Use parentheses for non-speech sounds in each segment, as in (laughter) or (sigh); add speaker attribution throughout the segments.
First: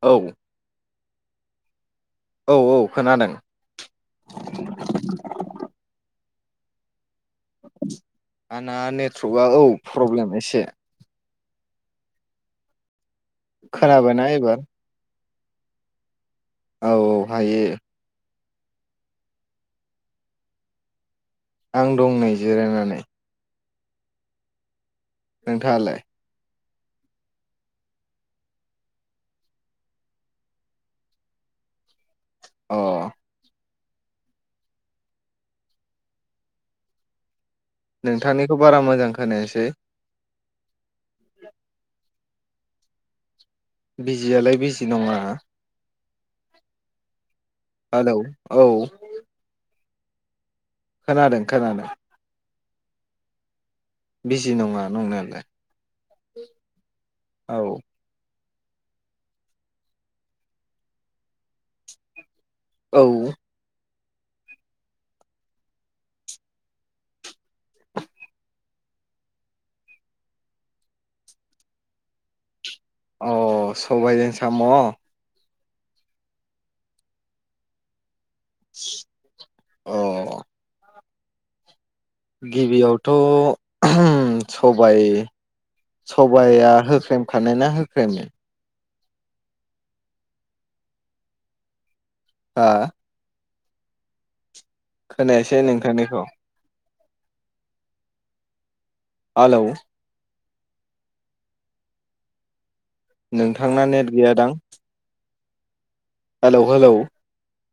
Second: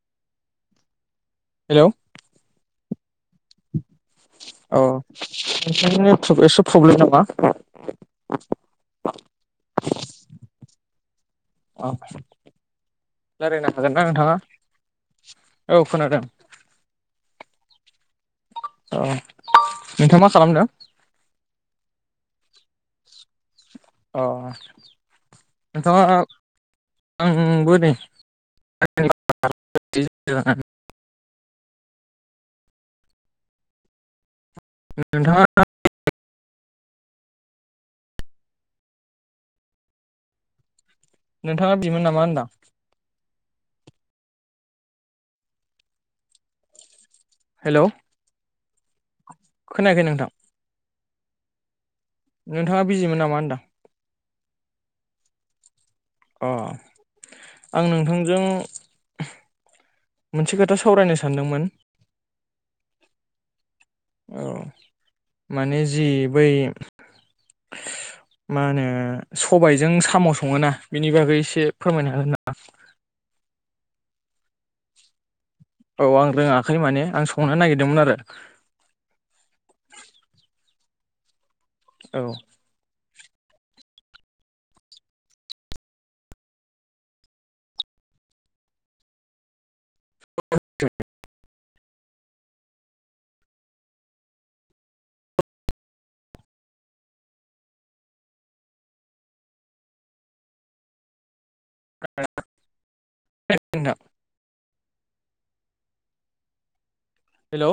Speaker 1: औ
Speaker 2: हेलौ
Speaker 1: औ औ खोनादों
Speaker 2: अ (inaudible) (unintelligible)
Speaker 1: आंना नेटवर्कआ औ प्रब्लेम एसे
Speaker 2: अ रायलायनो हागोन ना
Speaker 1: खोनाबायना
Speaker 2: नोंथाङा
Speaker 1: एबार
Speaker 2: औ खोनादों
Speaker 1: औ-औ हायो।
Speaker 2: औ नोंथाङा मा खालामदों?
Speaker 1: आं दं नै जिरायनानै
Speaker 2: अ
Speaker 1: नोंथाङालाय
Speaker 2: नोंथाङा आ आंबो नै (unintelligible)
Speaker 1: अ
Speaker 2: नोंथाङा
Speaker 1: नोंथांनिखौ बारा मोजां खोनायासै
Speaker 2: नोंथाङा दिमोन नामा होनदां?
Speaker 1: बिजियालाय बिजि नङा। हेलौ औ
Speaker 2: खोनायाखै नोंथां
Speaker 1: खोनादों-खोनादों
Speaker 2: नोंथाङा बिजिमोन नामा होनदां?
Speaker 1: बिजि नङा नंनायालाय।
Speaker 2: अ
Speaker 1: औ
Speaker 2: आं नोंथांजों मोनसे खोथा सावरायनो सानदोंमोन।
Speaker 1: औ
Speaker 2: औ माने जि बै मा होनो सबायजों साम' सङोना बेनि बागै एसे फोरमायनो हागोन नामा?
Speaker 1: अ सबायजों साम'
Speaker 2: औ आं रोङाखै माने आं संनो नागिरदोंमोन आरो।
Speaker 1: अ
Speaker 2: औ
Speaker 1: गिबियाव थ' (unintelligible) सबाय-सबाया होख्रेमखानाय ना होख्रेमि।
Speaker 2: (inaudible)
Speaker 1: आ खोनायासै नोंथांनिखौ हेल'
Speaker 2: (inaudible)
Speaker 1: नोंथांना
Speaker 2: नोंथां
Speaker 1: नेट गैया दां (inaudible) हेलौ हेलौ
Speaker 2: हेल'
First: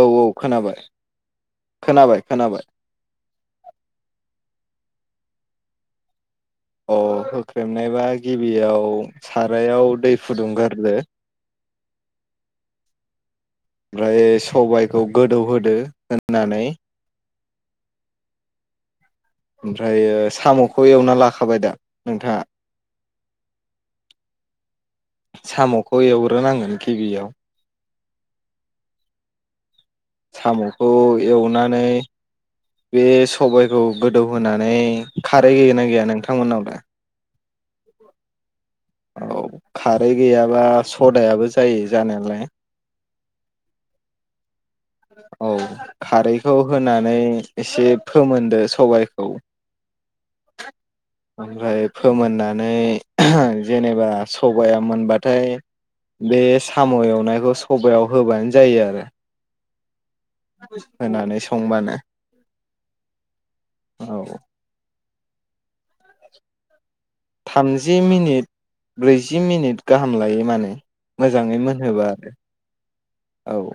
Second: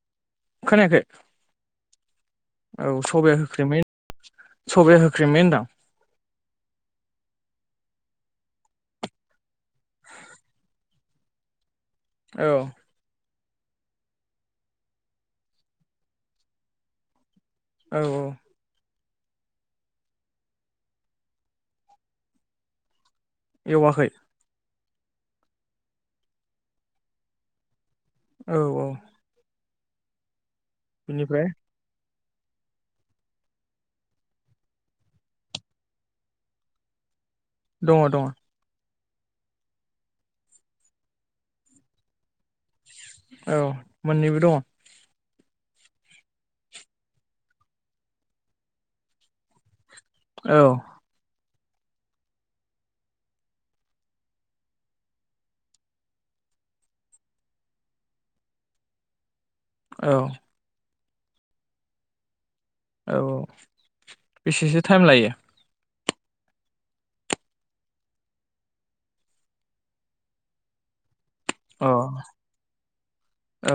Speaker 1: औ-औ खोनाबाय। खोनाबाय। खोनाबाय
Speaker 2: औ सबाया होख्रेमै। सबाया होख्रेमै होनदां।
Speaker 1: अ होख्रेमनायबा गिबियाव सारायाव दै फुदुंगोरदो।
Speaker 2: औ।
Speaker 1: ओमफ्राय सबायखौ गोदौहोदो होननानै
Speaker 2: औ औ।
Speaker 1: ओमफ्रायो साम'खौ एवना लाखाबाय दा नोंथाङा।
Speaker 2: एवाखै।
Speaker 1: साम'खौ एवग्रोनांगोन गिबियाव।
Speaker 2: औ औ।
Speaker 1: साम। खौ
Speaker 2: बिनिफ्राय
Speaker 1: एवनानै। बे सबायखौ गोदौहोनानै खारै गैगोन ना गैया नोंथांमोननावलाय
Speaker 2: दङ दङ।
Speaker 1: औ खारै गैयाबा सदायाबो जायो जानायालाय
Speaker 2: औ मोननैबो दङ।
Speaker 1: औ खारैखौ होनानै एसे फोमोनदो सबायखौ
Speaker 2: औ औ
Speaker 1: ओमफ्राय फोमोननानै जेनेबा सबाया मोनबाथाय बे साम' एवनायखौ सबायाव होबानो जायो आरो।
Speaker 2: औ।
Speaker 1: होनानै संबानो।
Speaker 2: औ
Speaker 1: औ
Speaker 2: बेसेसो टाइम लायो।
Speaker 1: थामजि मिनिट ब्रैजि मिनिट गाहाम लायो मानो। मोजाङै
Speaker 2: अ
Speaker 1: मोनहोब्ला आरो औ।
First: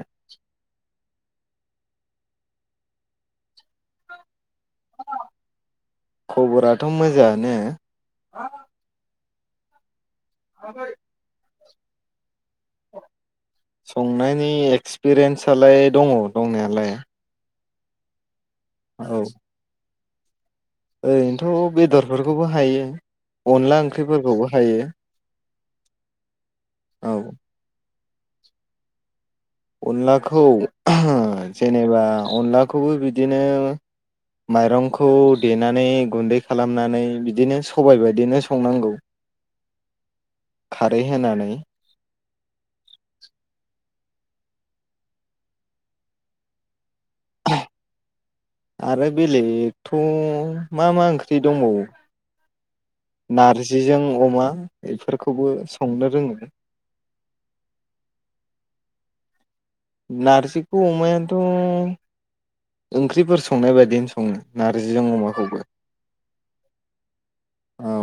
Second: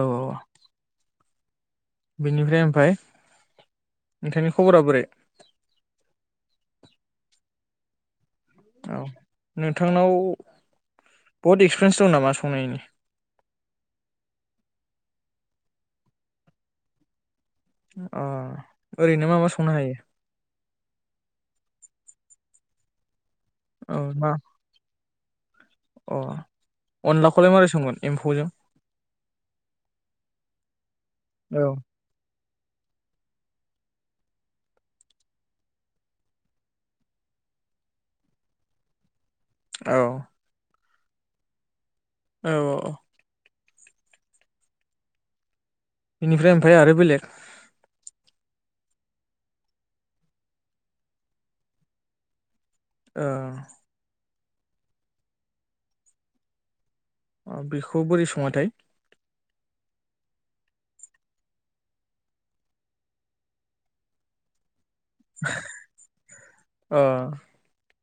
Speaker 2: बेनिफ्राय ओमफ्राय नोंथांनि खबरा बोरै
Speaker 1: खबराथ' मोजांङानो।
Speaker 2: औ नोंथांनाव।
Speaker 1: (unintelligible)
Speaker 2: बहुत एक्सपिरियेन्स दं नामा संनायनि।
Speaker 1: संनायनि एक्सपिरियेन्सलाय दङ दंनायालाय
Speaker 2: अ।
Speaker 1: औ
Speaker 2: ओरैनो मा मा संनो हायो।
Speaker 1: ओरैनोथ' बेदरफोरखौबो हायो। अनला
Speaker 2: औ मा
Speaker 1: ओंख्रिफोरखौबो हायो।
Speaker 2: अ
Speaker 1: औ
Speaker 2: अनलाखौलाय माबोरै संगोन। एम्फैजों।
Speaker 1: अनलाखौ। ओ
Speaker 2: औ
Speaker 1: जेनेबा अनला खौबो बिदिनो माइरंखौ देनानै गुन्दै खालामनानै बिदिनो सबाय बायदिनो संनांगौ
Speaker 2: औ।
Speaker 1: खारै होनानै
Speaker 2: औ औ औ। बेनिफ्राय ओमफ्राय आरो बेलेग
Speaker 1: आरो बेलेगथ' मा मा ओंख्रि दंबावो
Speaker 2: ओ
Speaker 1: नारजिजों अमा (unintelligible) बेफोरखौबो संनो रोङो
Speaker 2: अ' बेखौ बोरै सङाथाय
Speaker 1: नारजिखौ अमायानोथ' ओंख्रिफोर संनाय बायदिनो सङो नार (unintelligible) (unintelligible) जिजों अमाखौबो
Speaker 2: ओ
Speaker 1: औ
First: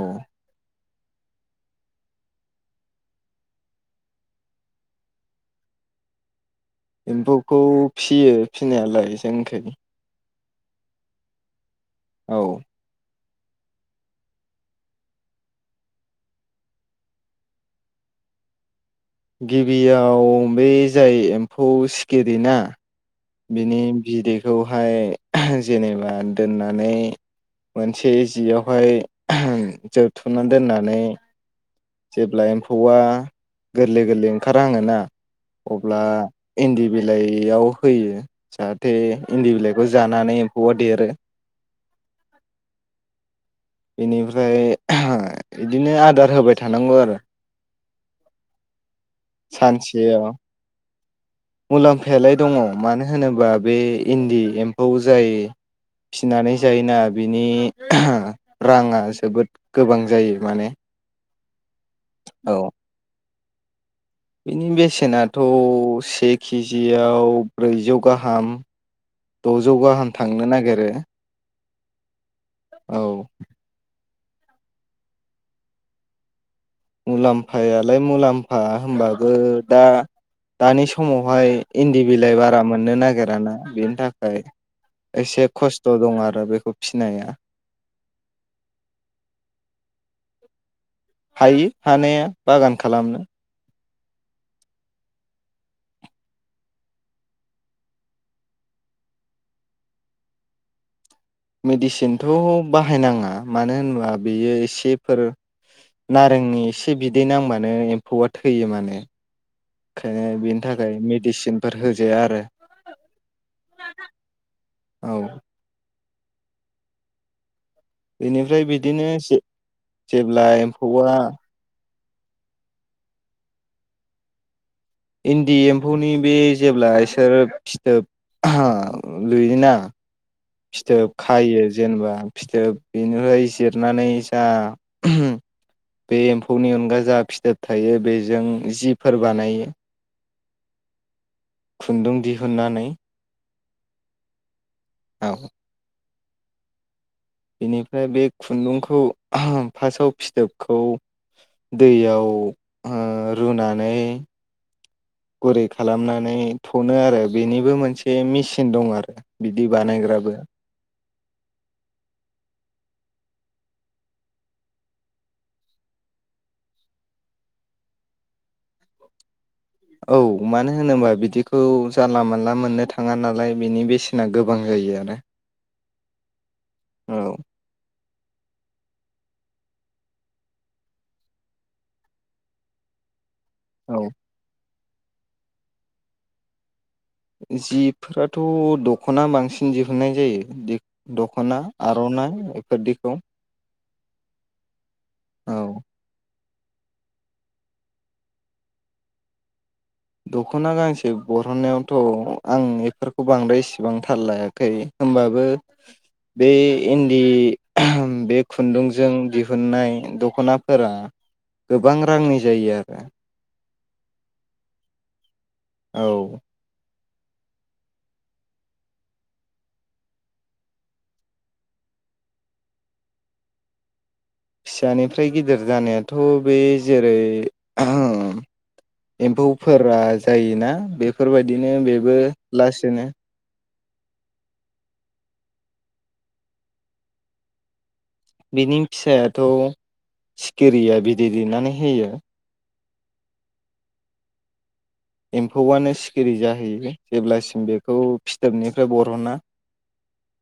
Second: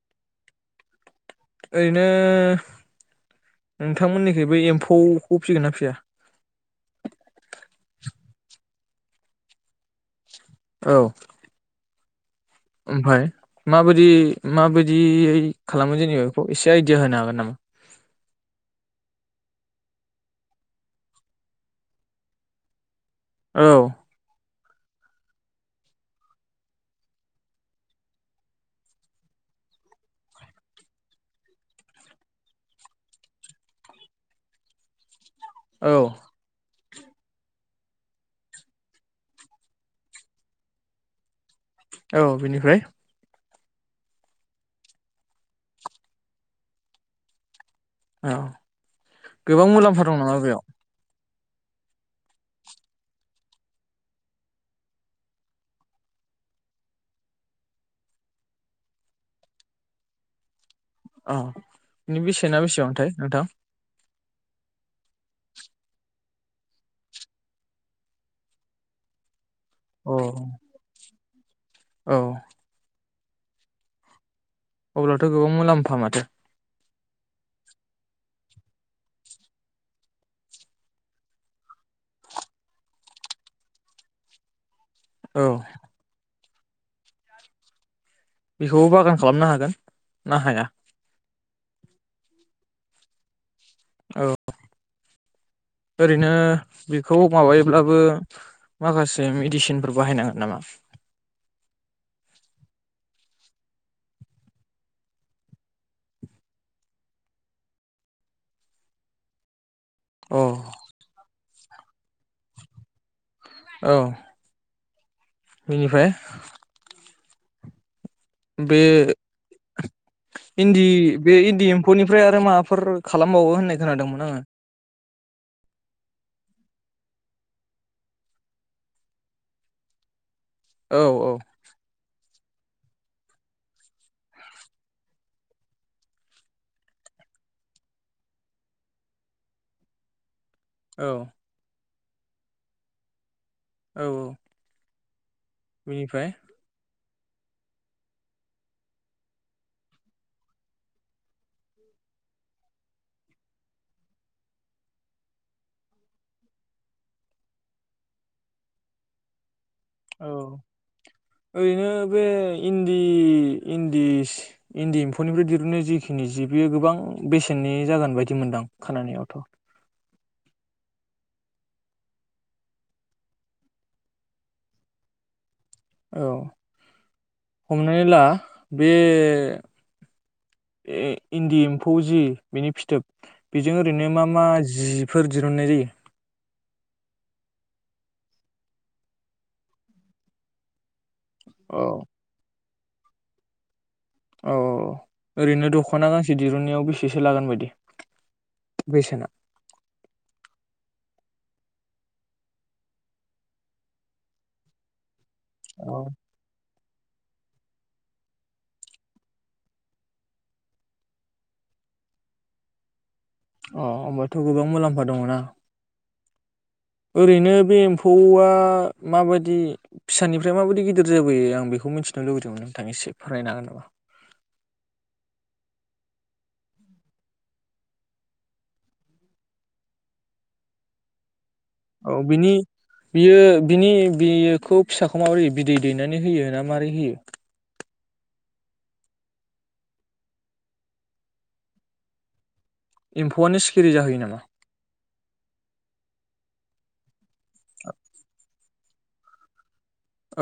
Speaker 2: ओरैनो नोंथांमोननिखैबो एम्फौखौ फिसिगोन ना फिसिया
Speaker 1: एम्फौखौ फिसियो फिनायालाय जोंनिखै
Speaker 2: औ
Speaker 1: औ
Speaker 2: ओमफाय माबायदि माबायदियै खालामो जेनेबा बेखौ एसे आइदिया होनो हागोन नामा?
Speaker 1: गिबियाव बे जाय एम्फौ सिखिरि ना
Speaker 2: औ
Speaker 1: बिनि बिदै (unintelligible) खौहाय जेनेबा दोननानै मोनसे जियावहाय जोबथुमनानै दोननानै जेब्ला एम्फौवा गोरलै गोरलै ओंखार हाङोना।
Speaker 2: औ
Speaker 1: अब्ला इन्दि बिलाइयाव होयो जाहाथे इन्दि बिलाइखौ जानानै एम्फौआ देरो
Speaker 2: औ बिनिफ्राय
Speaker 1: बेनिफ्राय बिदिनो आदार होबाय थानांगौ आरो
Speaker 2: औ गोबां मुलाम्फा दं
Speaker 1: सानसेयाव
Speaker 2: नामा बेयाव
Speaker 1: मुलाम्फायालाय दङ मानो होनोबा बे इन्दि एम्फौ जाय फिनानै जायोना बिनि (unintelligible) राङा जोबोद गोबां जायो माने
Speaker 2: अ' बिनि
Speaker 1: औ
Speaker 2: बेसेना बेसेबांथाय नोंथां?
Speaker 1: बिनि बेसेनाथ' से के जि याव ब्रैजौ गाहाम द'जौ गाहाम
Speaker 2: अ
Speaker 1: थांनो नागिरो
Speaker 2: औ
Speaker 1: औ
Speaker 2: अब्लाथ' गोबां मुलाम्फा माथो
Speaker 1: मुलाम्फायालाय मुलाम्फा होमबाबो दा दानि समावहाय इन्दि बिलाइ बारा मोननो नागिरा ना बेनि थाखाय।
Speaker 2: औ
Speaker 1: एसे खस्थ' दं आरो बे (unintelligible) (unintelligible) खौ फिनाया
Speaker 2: बेखौबो बागान खालामनो हागोन ना हाया?
Speaker 1: हायो हानाया बागान खालामनो।
Speaker 2: औ ओरैनो बेखौ माबायोब्लाबो माखासे मेडिसिनफोर बाहायनांगोन नामा?
Speaker 1: मेडिसिनथ' बाहायनाङा मानो होनबा बेयो एसेफोर नारेंनि एसे बिदै नांबानो एम्फौआ थैयो माने। ओंखायनो
Speaker 2: अ
Speaker 1: बेनि थाखाय मेडिसिन (unintelligible) फोर होजाया आरो।
Speaker 2: औ
Speaker 1: औ
Speaker 2: बेनिफ्राय
Speaker 1: बेनिफ्राय बिदिनो जे-जेब्ला एम्फौआ
Speaker 2: (unintelligible) निफ्राय आरो माबाफोर खालामबावो होननाय खोनादोंमोन आङो
Speaker 1: इन्दि एम्फौनि बे जेब्ला इसोरो फिथोब लुयोना
Speaker 2: औ
Speaker 1: फिथोब खायो जेनेबा फिथोब बेनिफ्राय जिरनानै जा बे एम्फौनि अनगा जा फिथोब थायो बेजों जिफोर बानायो
Speaker 2: औ
Speaker 1: खुन्दुं दिहुननानै
Speaker 2: औ
Speaker 1: औ
Speaker 2: बेनिफ्राय
Speaker 1: बेनिफ्राय बे खुन्दुंखौ फार्स्टआव फिथोबखौ दैयाव रुनानै गुरै खालामनानै थनो आरो बेनिबो मोनसे मेसिन दं आरो बिदि बानायग्राबो
Speaker 2: औ ओरैनो बे इन्दि इन्दि इन्दि एम्फौनिफ्राय दिरुनो जिखिनि जि बेयो गोबां बेसेननि जागोन बायदि मोनदां खोनायावथ'
Speaker 1: औ मानो होनोबा बिदिखौ जानला मोनला मोननो थाङा नालाय बिनि बेसेना गोबां जायो आनो
Speaker 2: औ हमनानै ला बे इ-इन्दि एम्फौ जि बेनि फिथोब बेजों
Speaker 1: औ
Speaker 2: ओरैनो मा माजि जिफोर दिहुननाय जायो
Speaker 1: जिफोराथ' दख'ना बांसिन दिहुननाय जायो दखना
Speaker 2: औ
Speaker 1: आर'नाय (unintelligible)
Speaker 2: औ ओरैनो दख'ना गांसे दिरुननायाव बेसेसो लागोन बायदि बेसेना
Speaker 1: दख'ना गांसे बरननायावथ' आं बेफोरखौ बांद्राय इसेबां थाल लायाखै होमबाबो (unintelligible)
Speaker 2: औ
Speaker 1: बे इन्दि बे खुन्दुंजों दिहुननाय दख'नाफोरा गोबां रांनि जायो आरो
Speaker 2: अ होमबाथ' गोबां मुलाम्फा दङ ना
Speaker 1: औ
Speaker 2: ओरैनो बे एम्फौआ माबायदि फिसानिफ्राय माबायदि गिदिर जाबोयो आं बेखौ मिथिनो लुबैदोंमोन नोंथां एसे फोरमायनो हागोन नामा
Speaker 1: फिसानिफ्राय गिदिर जानायाथ' बे जेरै एम्फौफोरा जायोना बेफोरबायदि बिदिनो बेबो
Speaker 2: औ बिनि
Speaker 1: लासैनो
Speaker 2: बियो बिनि बियोखौ फिसाखौ माबोरै बिदै दैनानै होयो ना माबोरै होयो
Speaker 1: बिनि फिसायाथ' सिखिरिया बिदै दैनानै होयो
Speaker 2: एम्फौआनो सिखिरि जाहैयो नामा
Speaker 1: एम्फौआनो सिखिरि जाहैयो जेब्लासिम फ्राय बर'ना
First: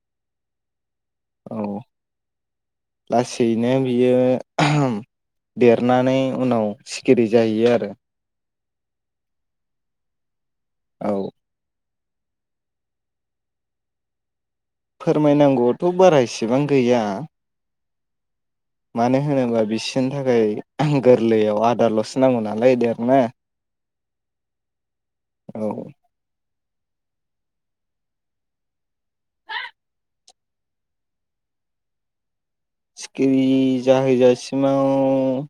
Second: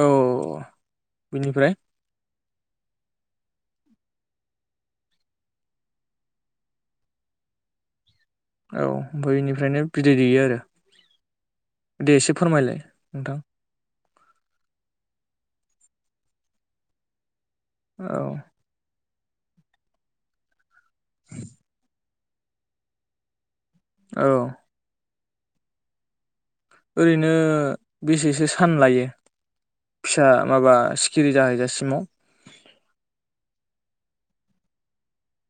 Speaker 2: औ
Speaker 1: औ
Speaker 2: बिनिफ्राय
Speaker 1: लासैनो बियो (inaudible)
Speaker 2: औ बैनिफ्रायनो बिदै दैयो आरो
Speaker 1: औ
Speaker 2: दे एसे फोरमायलाय नोंथां
Speaker 1: फोरमायनांगौआथ‌ बारा इसेबां गैया।
Speaker 2: औ
Speaker 1: मानो होनोबा बिसोरनि थाखाय गोरलैयाव आदारलसो नांगौ नालाय देरनो
Speaker 2: औ
Speaker 1: औ
Speaker 2: ओरैनो बेसेसो सान लायो? फिसा माबा सिखिरि जाहैजासिमाव
Speaker 1: सिखिरि जाहैजासिमाव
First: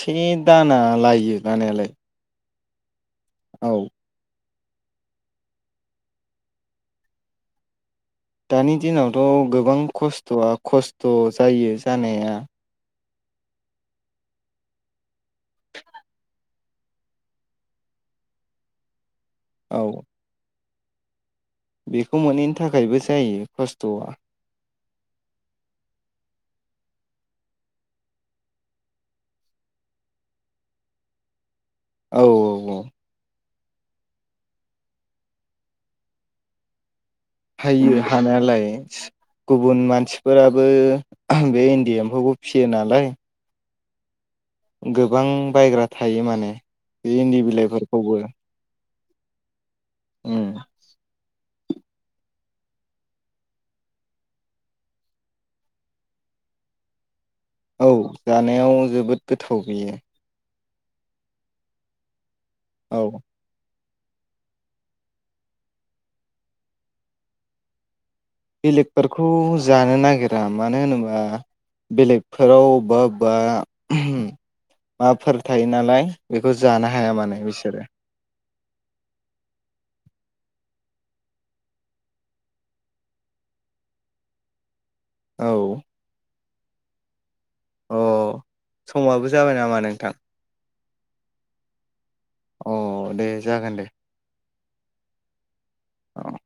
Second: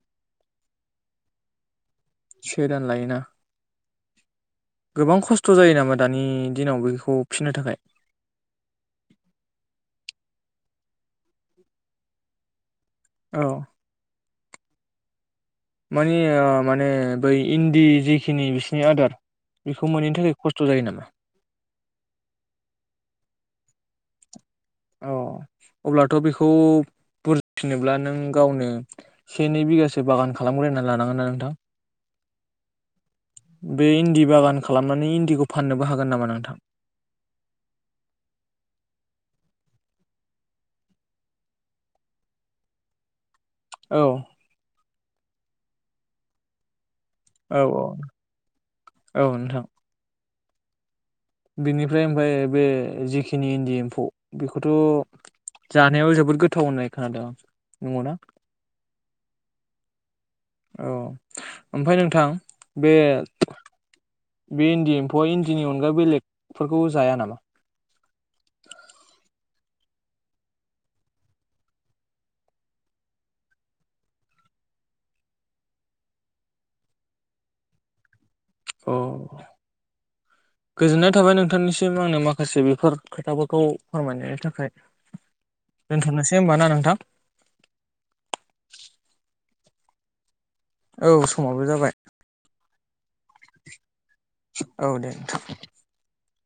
Speaker 1: से दाना लायो लानायालाय
Speaker 2: से दान लायोना
Speaker 1: औ
Speaker 2: गोबां खस्थ जायो नामा दानि दिनाव बेखौ फिनो थाखाय
Speaker 1: दानि दिनावथ गोबां खस्थआ खस्थ‌ जायो जानाया
Speaker 2: औ मानि ओ माने बै इन्दि जेखिनि बिसिनि आदार
Speaker 1: औ
Speaker 2: बेखौ मोनैनि थाखाय खस्थ थु जायो नामा
Speaker 1: बेखौ मोनैनि थाखायबो जायो खस्थआ
Speaker 2: अ अब्लाथ बेखौ बुरजा फिसिनोब्ला नों गावनो से नै बिगासो बागान खालामग्रोनानै लानांगोन ना नोंथां
Speaker 1: औ औ औ
Speaker 2: बे इन्दि बागान खालामनानै इन्दिखौ फाननोबो हागोन नामा नोंथां?
Speaker 1: हायो हानायालाय गुबुन मानसिफोराबो बे इन्दि एम्फौखौ फिसियो नालाय
Speaker 2: औ
Speaker 1: गोबां बायग्रा थायो माने बे इन्दि
Speaker 2: औ औ
Speaker 1: बिलाइफोरखौबो
Speaker 2: औ नोंथां
Speaker 1: उम
Speaker 2: बिनिफ्राय ओमफ्राय बे जिखिनि इन्दि एम्फौ बेखौथ जानायाव जोबोद गोथाव होननाय खोनादों।
Speaker 1: औ
Speaker 2: नंगौना?
Speaker 1: जानायाव जोबोद गोथाव बियो।
Speaker 2: औ ओमफ्राय नोंथां बे
Speaker 1: औ
Speaker 2: बे इन्दि एम्फौआ इन्दिनि अनगा बेलेगफोरखौ जाया नामा?
Speaker 1: बेलेगफोरखौ जानो नागिरा मानो होनोबा बेलेगफोराव अबेबा अबेबा माबाफोर थायो नालाय बेखौ जानो हाया माने बिसोरो
Speaker 2: अ गोजोननाय थाबाय नोंथांनिसिम आंनो माखासे बेफोर खोथाफोरखौ फोरमायनायनि थाखाय
Speaker 1: औ
Speaker 2: दे होमबा ना नोंथां
Speaker 1: अ समाबो जाबाय नामा नोंथां?
Speaker 2: औ समाबो जाबाय
Speaker 1: अ दे जागोन दे।
Speaker 2: औ दे नोंथां।
Speaker 1: औ